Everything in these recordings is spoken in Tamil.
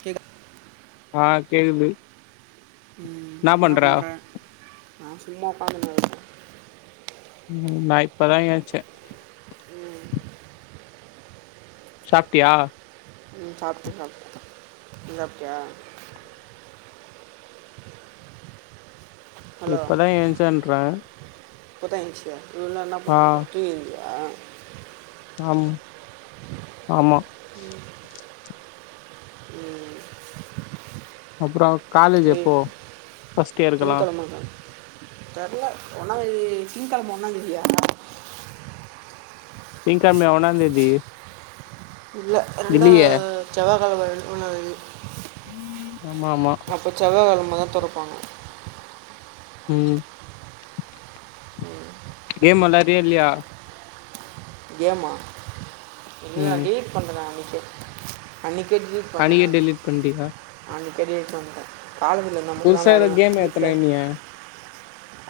கேக் [inaudible] ஆ கேக்குது ம் என்னா பன்ற நா சும்மா உக்காந்துனுருந்தே ம் நா இப்பதா ஏந்ச்சே ம் சாப்ட்டியா ம் சாப்டே சாப்டே நீ சாப்ட்டியா இப்பதான் ஏந்சன்ற இப்பதா ஏந்ச்சியா இவ்லோ நேரோ என்னாப் பன் ஆ [unintelligible] ஆம் ஆமா [inaudible] உம் அப்புறோ காலேஜ் எப்போ ஃபர்ஸ்ட் இயருக்கெல்லாம் தெர்ல ஒன்னா தேதி திங்கெழம ஒன்னாந்தேதியா திங்கெழமையா ஒன்னாந்தேதி இல்ல ரெண்டா இல்லியே செவ்வாக்கெழம ஒன்னாந்தேதி ஆமா ஆமா அப்போ செவ்வாகெழம தா தொரப்பாங்க உம் கேம் வெலயாரியா இல்லியா கேமா இல்ல ம் டிலீட் பன்னிடே அன்னிக்கே அன்னிக்கே டெலீட் அன்னிக்கே பண்ணேனா டெலீட் பண்ட்டியா அன்னிக்கே டெலீட் பண்ணிடே காலஜ்ல புதுசா எதோ கேம் ஏத்துனனியே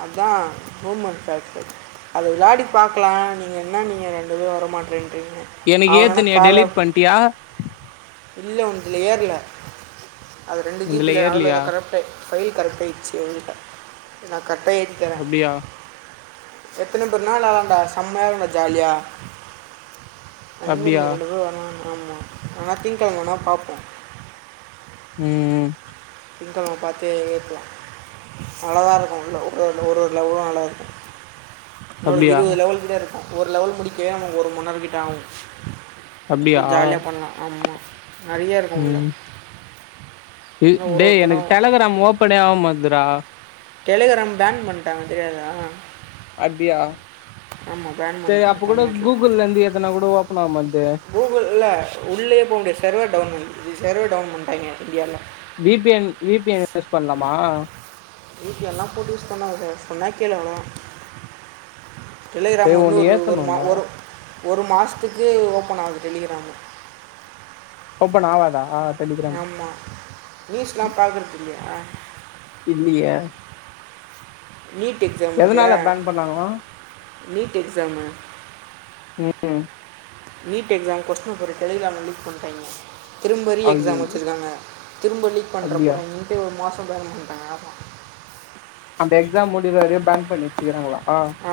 அதா போமாட்டது அது தா நீ பாக்கலா நீங்க என்ன நீ வெளையாடவு வரமாட்டேன்றுங்க எனக்கு ஏத்துனியே டெலீட் பண்ட்டியா இல்ல ஒன்துல ஏர்ல அது ரெண்டு இதுல ஜிபியில அதுல ஏறலியா ஏதோ கனப்டா ஃபைல் கரெப்ட் ஆயிடுச்சு உன்ட நா கரெக்டா ஏத்திதறேன் அப்டியா எத்தனபேர்னா வெலையாலான்டா செம்மையா இருக்குண்டா ஜாலியா அண்ண தம்பி அப்டியா ரெண்டு பேரு வருவாங்க ஆமா ஆனா திங்கெழம வேனா பாப்போம் உம் திங்கெழம பாத்து ஏத்தலா நல்லாதா இருக்கு உள்ள ஒரு ஒவ்வொரு லெவளும் நல்லா இருக்கு இன்னு அப்டியா இருபது லெவல் கிட்ட இருக்கும் ஒரு லெவல் முடிக்கவே அவனுக்கு ஒரு மன்னேரோ கிட்ட ஆவு அப்டியா ஜாலியா பண்லா ஆமா நறைய இருக்கும் உள்ள ம் இ இன்னும் ஒரு டே எனக்கு ஒருத்தனும் டெலகிராம் ஓப்பனே ஆக மாட்துடா டெலகிராம் பேன் பண்டாங்க தெரியாதா அப்டியா ஆமாம் பேன் சேரி பண்ணிட்டாங்க அப்ப கூட தமிழ்நாட்டில் கூகுள்லந்து ஏத்தனா கூட ஓப்பனாகமாட்தே கூகுள் இல்ல உள்ளயே போம்முடியா செர்வர் டவுன் செர்வர் டவுன் பண்டாங்கே இந்தியாவில விபிஎன் விபிஎன் யூஸ் பண்ணலாமா வீபிஎன்லா போட்டு யுஸ் பன்னாத சொன்னா கேளு அவ்ளோதா டெலிகிராம் டேய் வந்து ஒன்னு ஒரு ஒரு ஏத்தணுன்டா ஒரு ஒரு மாசத்துக்கு ஓப்பன் ஆகுது டெலிகிராமு ஒப்பன் ஆவதா ஆமா நியூஸ்ல்லாம் பாக்குறதில்லையா இல்லியே நீட் எக்ஸாம் இருக்குல எதனால பேன் பண்ணாங்களா நீட் எக்ஸாமு உம் ம் நீட்க்ஸாம் கொஸ்டின் போர் டலிகிராமில்லீ் பண்ணிட்டா்ங்க திரும்ப ரீ எக்ஸாம் ஐயையோ வச்சுருக்காங்க திரும்ப லக் அப்டியா பண்ணுறப்புறம் இங்கிட்டே ஒரு மாதம் வேர மாண்ணாங்க ஆான் அந்த எக்ஸாம் முடி வரையும் பேங்க் பண்ணி வச்சுக்கிறாங்களா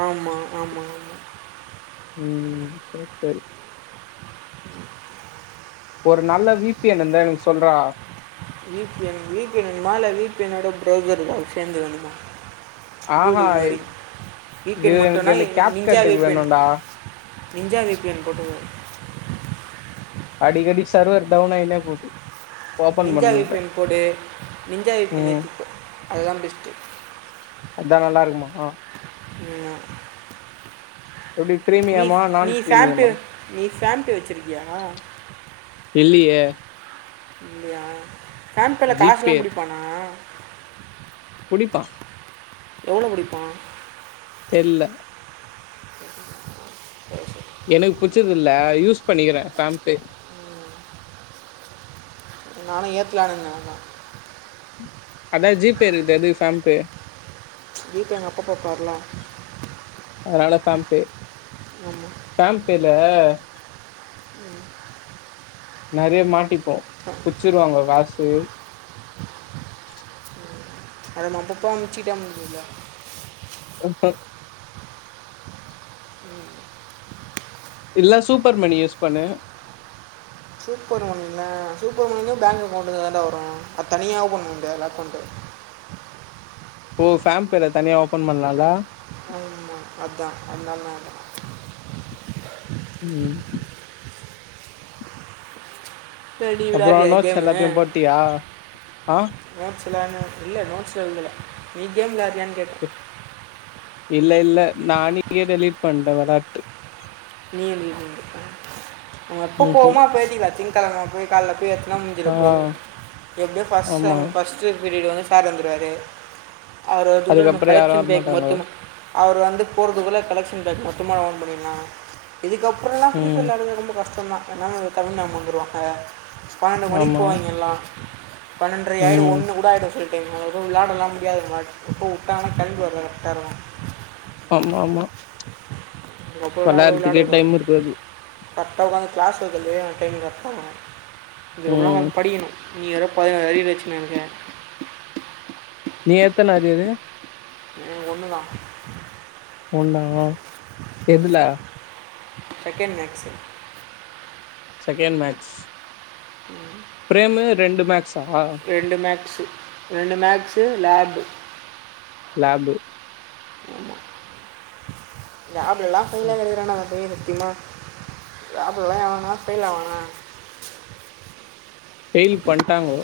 ஆமாம் ஆமாம் ம் செரி செரி ம் ஒரு நல்ல வி பி என் இருந்தா எனக் சொல்றா V P N V P N வேணுமா இல்ல வி பி என்விட ப்ரௌசர் சேந்து வேணுமா ஆஹா கூகுள் மாரி வி பி இது என் எனக்கு மட்டும்னா எனக்கு கேப் நிஞ்சா வி கட்டுக்கு பி என் வேணுன்டா நிஞ்சா வி பி என் போட்டுகோ அடி கடி சர்வர் டவுனாய்னே போது ஓப்பன் பண்ண நிஞ்சா வி முடில பி என் போடு நிஞ்சா வி பி என் ம் ஏத்திகோ அதுதா பெஸ்ட்டு அதா நல்லாருக்குமா ஆமா எப்டி ப்ரீமியமா நான் நீ ஃபேம்பே ப்ரீமியமா நீ ஃபேம் பே வெச்சுருக்கியா இல்லியே இல்லியா ஃபேம் பேல காசுலா ஜிபே புடிப்பானா புடிப்பா எவ்ளோ புடிப்பா தெர்ல எனக் புடிச்சது இல்ல யூஸ் பண்ணிக்கிறே ஃபேம் பே நானு ஏத்துலான் இருந்த அத்தா அதா ஜி பே இருக்குது எதுக் ஃபேம் பே வீட்டு எங்க அப்பாப் பாப்பாருல அதுனால ஃபேம் பே ஆமாம் ஃபேம் பேல நறைய மாட்டிப்போ பிச்சிருவாங்க வாசு ஆமா அப்பப்பா அம்சிட்டே [inaudible] உன்ட இல்ல சூப்பர்மணி யூஸ் பண்ணு சூப்பர் மணினா சூப்பர் மணினா பேங்க் அக்கௌண்ட்டுக்குதான்டா வரு அதுதனியா ஓபன் பண்ண முடியாதுல அக்கௌண்ட்டு ஓ ஃபேம் பேல தனியா ஓபன் பண்லால ஆமா அத்தா அத்னாலதா கேட்ட ம் இப்ப நீ அப்றோ விளாட்றியா நோட்ஸ் கேம்மு எல்லாத்தையு போட்டியா ஆ நோட்ஸலா என்ன இல்ல நோட்ஸ் எழுதுல நீ கேம் விளாயாட்னியான் கேட்ட இல்ல இல்ல நா அனிக்கே டெலீட் பண்ட வெளாட்டு நீ எ எப்போ ம்ஹூம் போவோமோ அப்ப ஏத்திக்கலா திங்கெழம போய் கால்ல போய் ஏத்தனா முடிஞ்சிர ஆ போது எப்டியோ ஃபஸ்ட் ஆமா டைம் ஃபஸ்ட் [unintelligible] பீரியடு வந்து சார் வந்துருவாரு அவருகூட நம்ம அதுக்கப்றோ யாரு கலெக்ஷன் பேக் வரமாட்டாங்க மொத்தமு அவரு வந்து போறதுக்குள்ள கலெக்ஷன் பே மொத்தமா ஓன் பண்ணிடலா இதுக்கப்புறலா ஃப்ரீ ஃபயர் ம் வெளாட்றது ரொம்ப கஷ்டோதா எனா தமிழ் மேம் வந்துருவாங்க பன்னெண்டு மணிக்கு ஆமா போவாய்ங்கெல்லா பன்னெரை ஆய்டு ம் ஒன்னுகூட ஆய்டு சில டைம் அது விளாடல்லா முடியாது உன்னால எப்போ உட்டாங்கனா கெளம்பி வர கரெக்டா இருக்கு ஆமா ஆமா வெளாட்த்துக்கே கரெக்டா உக்காந்து க்ளாஸ் வெக்கறதே டைம் கரெக்டா இருக்கு இதுக் அப்றோ ம் நம்ம படிக்கணு நீ வேற பதினாறு அரியர் வெச்சுனு இருக்க நீ எத்தன அரியரு இது ஒன்னு தா ஒன்னாக எதுல செகன்ட் மேக்ஸ்சு செகண்ட மேட்ஸ் ம் பிரேமு ரெண்டு மேக்ஸா ரெண்டு மேக்ஸு ரெண்டு மேக்ஸு லேபு லேபு ஆமா லேப்லா எல்லா ஃபெய்லா [unintelligible] சத்தியமா லேப்லா எல்லா எவன்னாது ஃபைல் ஆவானா ஃபெயில் பண்ட்டாங்கோ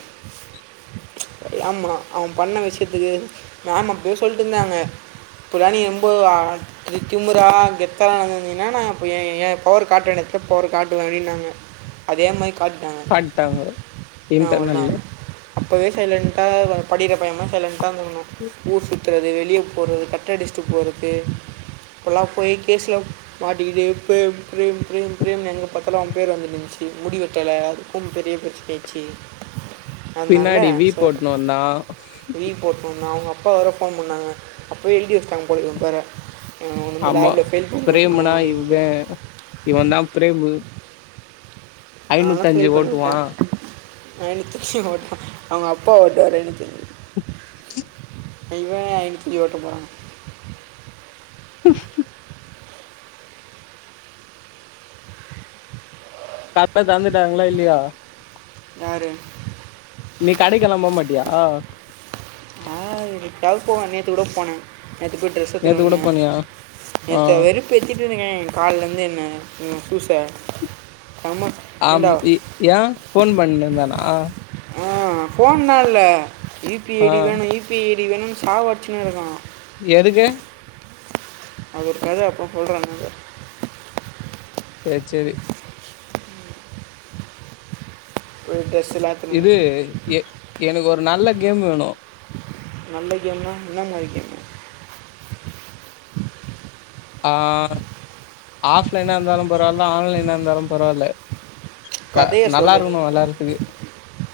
ஆமா அவன் பண்ண விஷயத்துக்கு மேம் அப்பவே சொல்ட்டு இருந்தாங்க புராணி [unintelligible] இது திமுரா கெத்தலா நடந்து வந்தீங்ன்னா நா அப்ப ஏ எ பவர் காட்ட வேண்டிய எடத்துல பவர காட்டுவே அப்டின்னாங்க அதே மாரி காட்டிட்டாங்க காட்டாங்கோ அவ்ளதா இன்டர்னல்ல அப்போவே சைலண்ட்டா படிக்கற பைய மாரி சைலண்ட்டா வந்துணு ஊர் சுத் த்துறது வெளியே போறது கட் அடிச்ட்டுக்கு போறது கொலாப் போய் கேஸ்ல மாட்டிகிட்டு பிரேம் பிரேம் பிரேம் பிரேம் எங்க பத்தல அவ பேர் வந்து இந்துச்சு முடி வெட்டல அதுக்கு பெரிய பிரச்சன ஆச்சு பின்னாடி வீ போட்ணு வந்தா வீ போட்டோனா அவங்க அப்பா வர ஃபோன் பண்ணாங்க அப்போவே எழுதி வச்ட்டாங்க போல இவே பேற அவன வந்து ஆமா லேபுல ஃபெயில் ய பண்ணி்விட்ற்ருனு பிரேமுனா இவ அப்டின்ட்டு இவந்தா பிரேமு அதனா ஐநூத்தஞ்சு ஃபெயில் பண்ணி ஓட்டுவா விட்டே [unintelligible] அவங்க அப்பா [unintelligible] இவே இட்லி ஓட்ட போறா கரெக்டா தந்துட்டாங்களா இல்லயா யாரு நீ கடைக்கெல்லா போமாட்டியா ஆ எனைகாவது போவே நேத்து கூட போனே நேத்து போய் ட்ரெஸ் எடுத்துணு நேத்து கூட வந்தே போனியா ஆ நேத்து வெருப் ப்பு எத்திட்டு இருக்கேங்க என் காலருந்து என்ன ம் சூச ஆமா ஆம் இ ஏ ஃபோன் பன்னுஇருந்தானா ஆ போன் நா இல யூ பி ஆ ஐடி வேணு யூ யூ பி ஐடி வேணுன்னு சாவ்அட்சுன்னு இருக்கா எதுக்கு அது ஒரு கத அப்ரோ சொல்ற என்னாங் சேர் சேரி ஒரு ட்ரெஸ்சிலா இது எ எனக்கு ஒரு நல்ல கேம் வேணு நல்ல கேம்னா என்ன மாரி கேம் ஆ ஆஃப்லைனா இருந்தாலு பரவால்ல ஆன்லைனா இருந்தாலும் பரவால்ல ப நல்லா இருக்குணு வெளாடுறத்துக்கு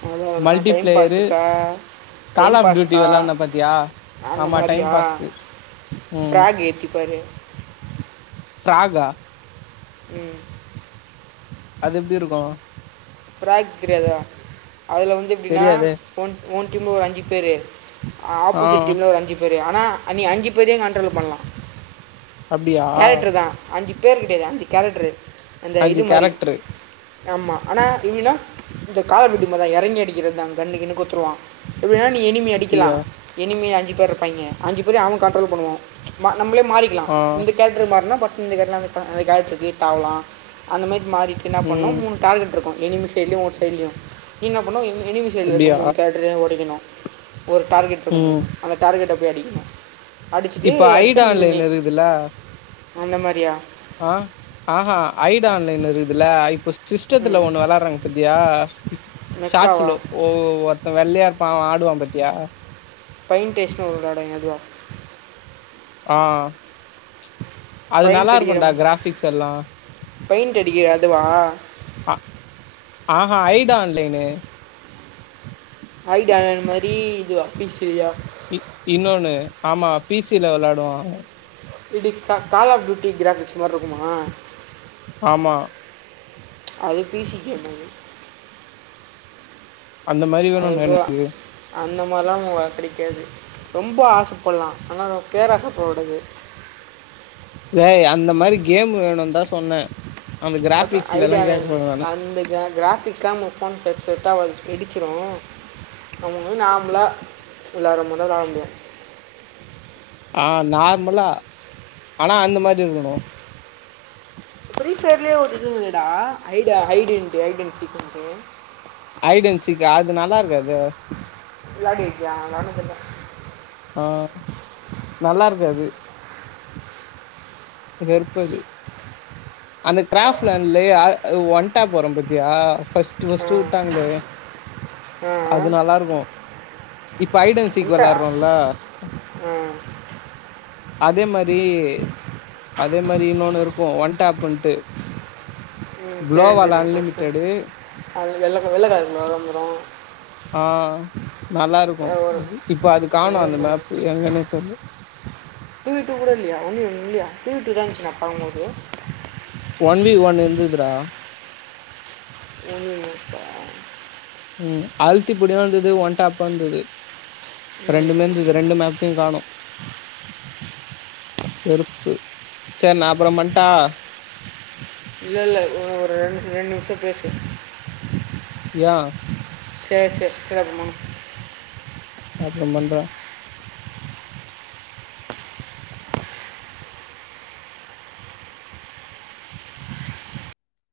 அதா என்ன டைம் பாஸுக்கா டைம் கால் ஆஃப் டியூட்டி பாஸுக்கா வெளாட்ன பாத்தியா அந்த ஆமா டைம் மாரியா பாஸ்க்கு ம் ஃப்ராக் ஏத்தி பாரு ஃப்ராகா ம் அது எப்டி இருக்கு ஃப்ராக் தெரியாதா அதுல வந்து அப்டின்னா தெரியாதே ஒன் ஒன் டீம்ல ஒரு அஞ்சு பேரு ஆ ஆப்போசிட் டீம்ல ஒரு அஞ்சு பெரு ஆனா நீ அஞ்சு பேரயு கண்ட்ரோல் பண்லா அப்டியா கேரக்டரு தா அஞ்சு பேரு கெடயாது அஞ்சு கேரக்டரு அந்த அஞ்சு இது மாரி கேரக்ட்ரு ஆமா ஆனா எப்டின்னா இந்த கால பட்டி மா தா எறங்கி அடிக்ற தா கண்ணு கின்னு குத்துருவா எப்டினா நீ எனிமி அடிக்லா அப்டியா எனிமியே அஞ்சு பேர் இருப்பாங்கே அஞ்சு பேரயு அவங்க கண்ட்ரோல் பண்ணுவோ மா நம்ளே மாறிக்லா ஆ கேரட்ரு மாறுனா ஃபஸ்ட் இந்த கேரட்ரு அந்த கே அந்த கேரட்ருக்கு தாவ்லா அந்த மாரி மாறிட்டு என்ன பண்ணு ம் மூனு டார்கெட் இருக்கு எனிமி சைட்ல்யு ஒ சைட்ல்யு நீ என்ன பண்ணு எனிமி எனிமி சைட்ல இருக்க அப்டியா மூனு கேரக்டரையோ ஒடைக்கணு ஒரு டார்கெட் இருக்கு ம் மூனு அந்த டார்கெட்ட போய் அடிக்கணு அடிச்சிட்டு அடிச்சா நீ வின்னு இதுல அந்த மாரியா ஆ ஆஹா ஐடா ஆன்லைன் இருக்குதுல இப்போ சிஸ்டத்துல ம் ஒன்னு விளாடுறாங்க பத்தியா மெக்காவா சாட்ஸ்லு ஒ ஒருத்த வெள்ளையா இருப்பா அவ ஆடுவா பாத்தியா ஃபைன் டேஷ்ட் ஒன்னு விளாடுவாங்க அதுவா ஆ அது நல்லா பெயிண்ட் அடிக்கிற இருக்குன்டா கிராபிக்ஸ் எல்லா பெயிண்ட் அடிக்கிற அதுவா ஆ ஆஹா ஐடா ஆன்லைனு ஐடா இது மாரி இதுவா பி சி யுயா இ இன்னொன்னு ஆமா பி சில விளாடுவாங்க இடி கா கால் ஆஃப் பீயூட்டி கிராபிகஸ் மார் இருக்குமா ஆமா அது பி சி ஹேமா இது அந்த மாரி வேணுன்டா அதுதான் எனக்கு அந்த மாரிலா வ கெடைக்காது ரொம்ப ஆசைப்பட்லா ஆனா கேராச பட கூடாது வேய் அந்த மாரி கேம் வேணுந்தா சொன்னே அந்த அதா கிராபிக்ஸ்ல எல்லா ஐடியா வேணு கேக்கல நானு அந்தக்க கிராபிக்ஸ் ஹமு போன்கு அது செட்டாவாது வெடிச்சிரு நம்பள மாரி நார்மலா விளாடுற மாரி தா விளாட முடியு ஆ நார்மலா ஆனா அந்த மாரி இருக்கணு ஃப்ரி ஃபையர்லே ஒரு இது இருக்குடா ஐடா ஐடன்டி ஐட் அன் சீக்குன்டு ஐடன் சிக்கா அது நல்லா இருக்காதே ஃபுல்லா கேட்டியா நல்லது இல்ல ஆ நல்லா இருக்காது வெறுப்பது அந்த டிராஃப் லைன்லயா ஒன் விட்டா போறோம் பாத்தியா ஃபர்ஸ்ட் ஆ ஃபர்ஸ்ட் உட்டாங்ளே ஆ அது நல்லா இருக்கும் இப்ப ஐடன் சீக்கு வந்துட்டா விளாடுறோம்ல ஆ அதே மாரி அதே மாரி இன்னொன்னு இருக்கும் ஒன்டாப்ன்ட்டு குளோவல் அன்லிமிட்டெடு அதுல வெள்ள கலர் வெள்ளைக்கலர் இருக்கனு வ வந்துடு ஆ நல்லாருக்கும் ஒரு இப்ப அது காணேம் அந்த மேப்பு எங்கனே தெர்ல டுவிட்டு கூட இல்லியா ஒண்ண ஒண்ணும் இல்லையா டுவிட்டு தான் இருந்துச்சு நா பாக்கும்போது ஒன் வி ஒன் இருந்ததுடா ஒன்லி மேப்பா ம் அழுத்திப்புடியாருந்தது ஒன்டாப்பாருந்தது இப்ப ரெண்டுமே இந்த ரெண்டு மேப்பையும் காணோ வெறுப்பு சேர் நா அப்றம் பண்ட்டா இல்ல இல்ல ஒரு ரெண்டு ரெண்டு நிமிஷம் பேசு யா சேர் சேர் சேரி அப்பறமா அப்பறம் பண்ற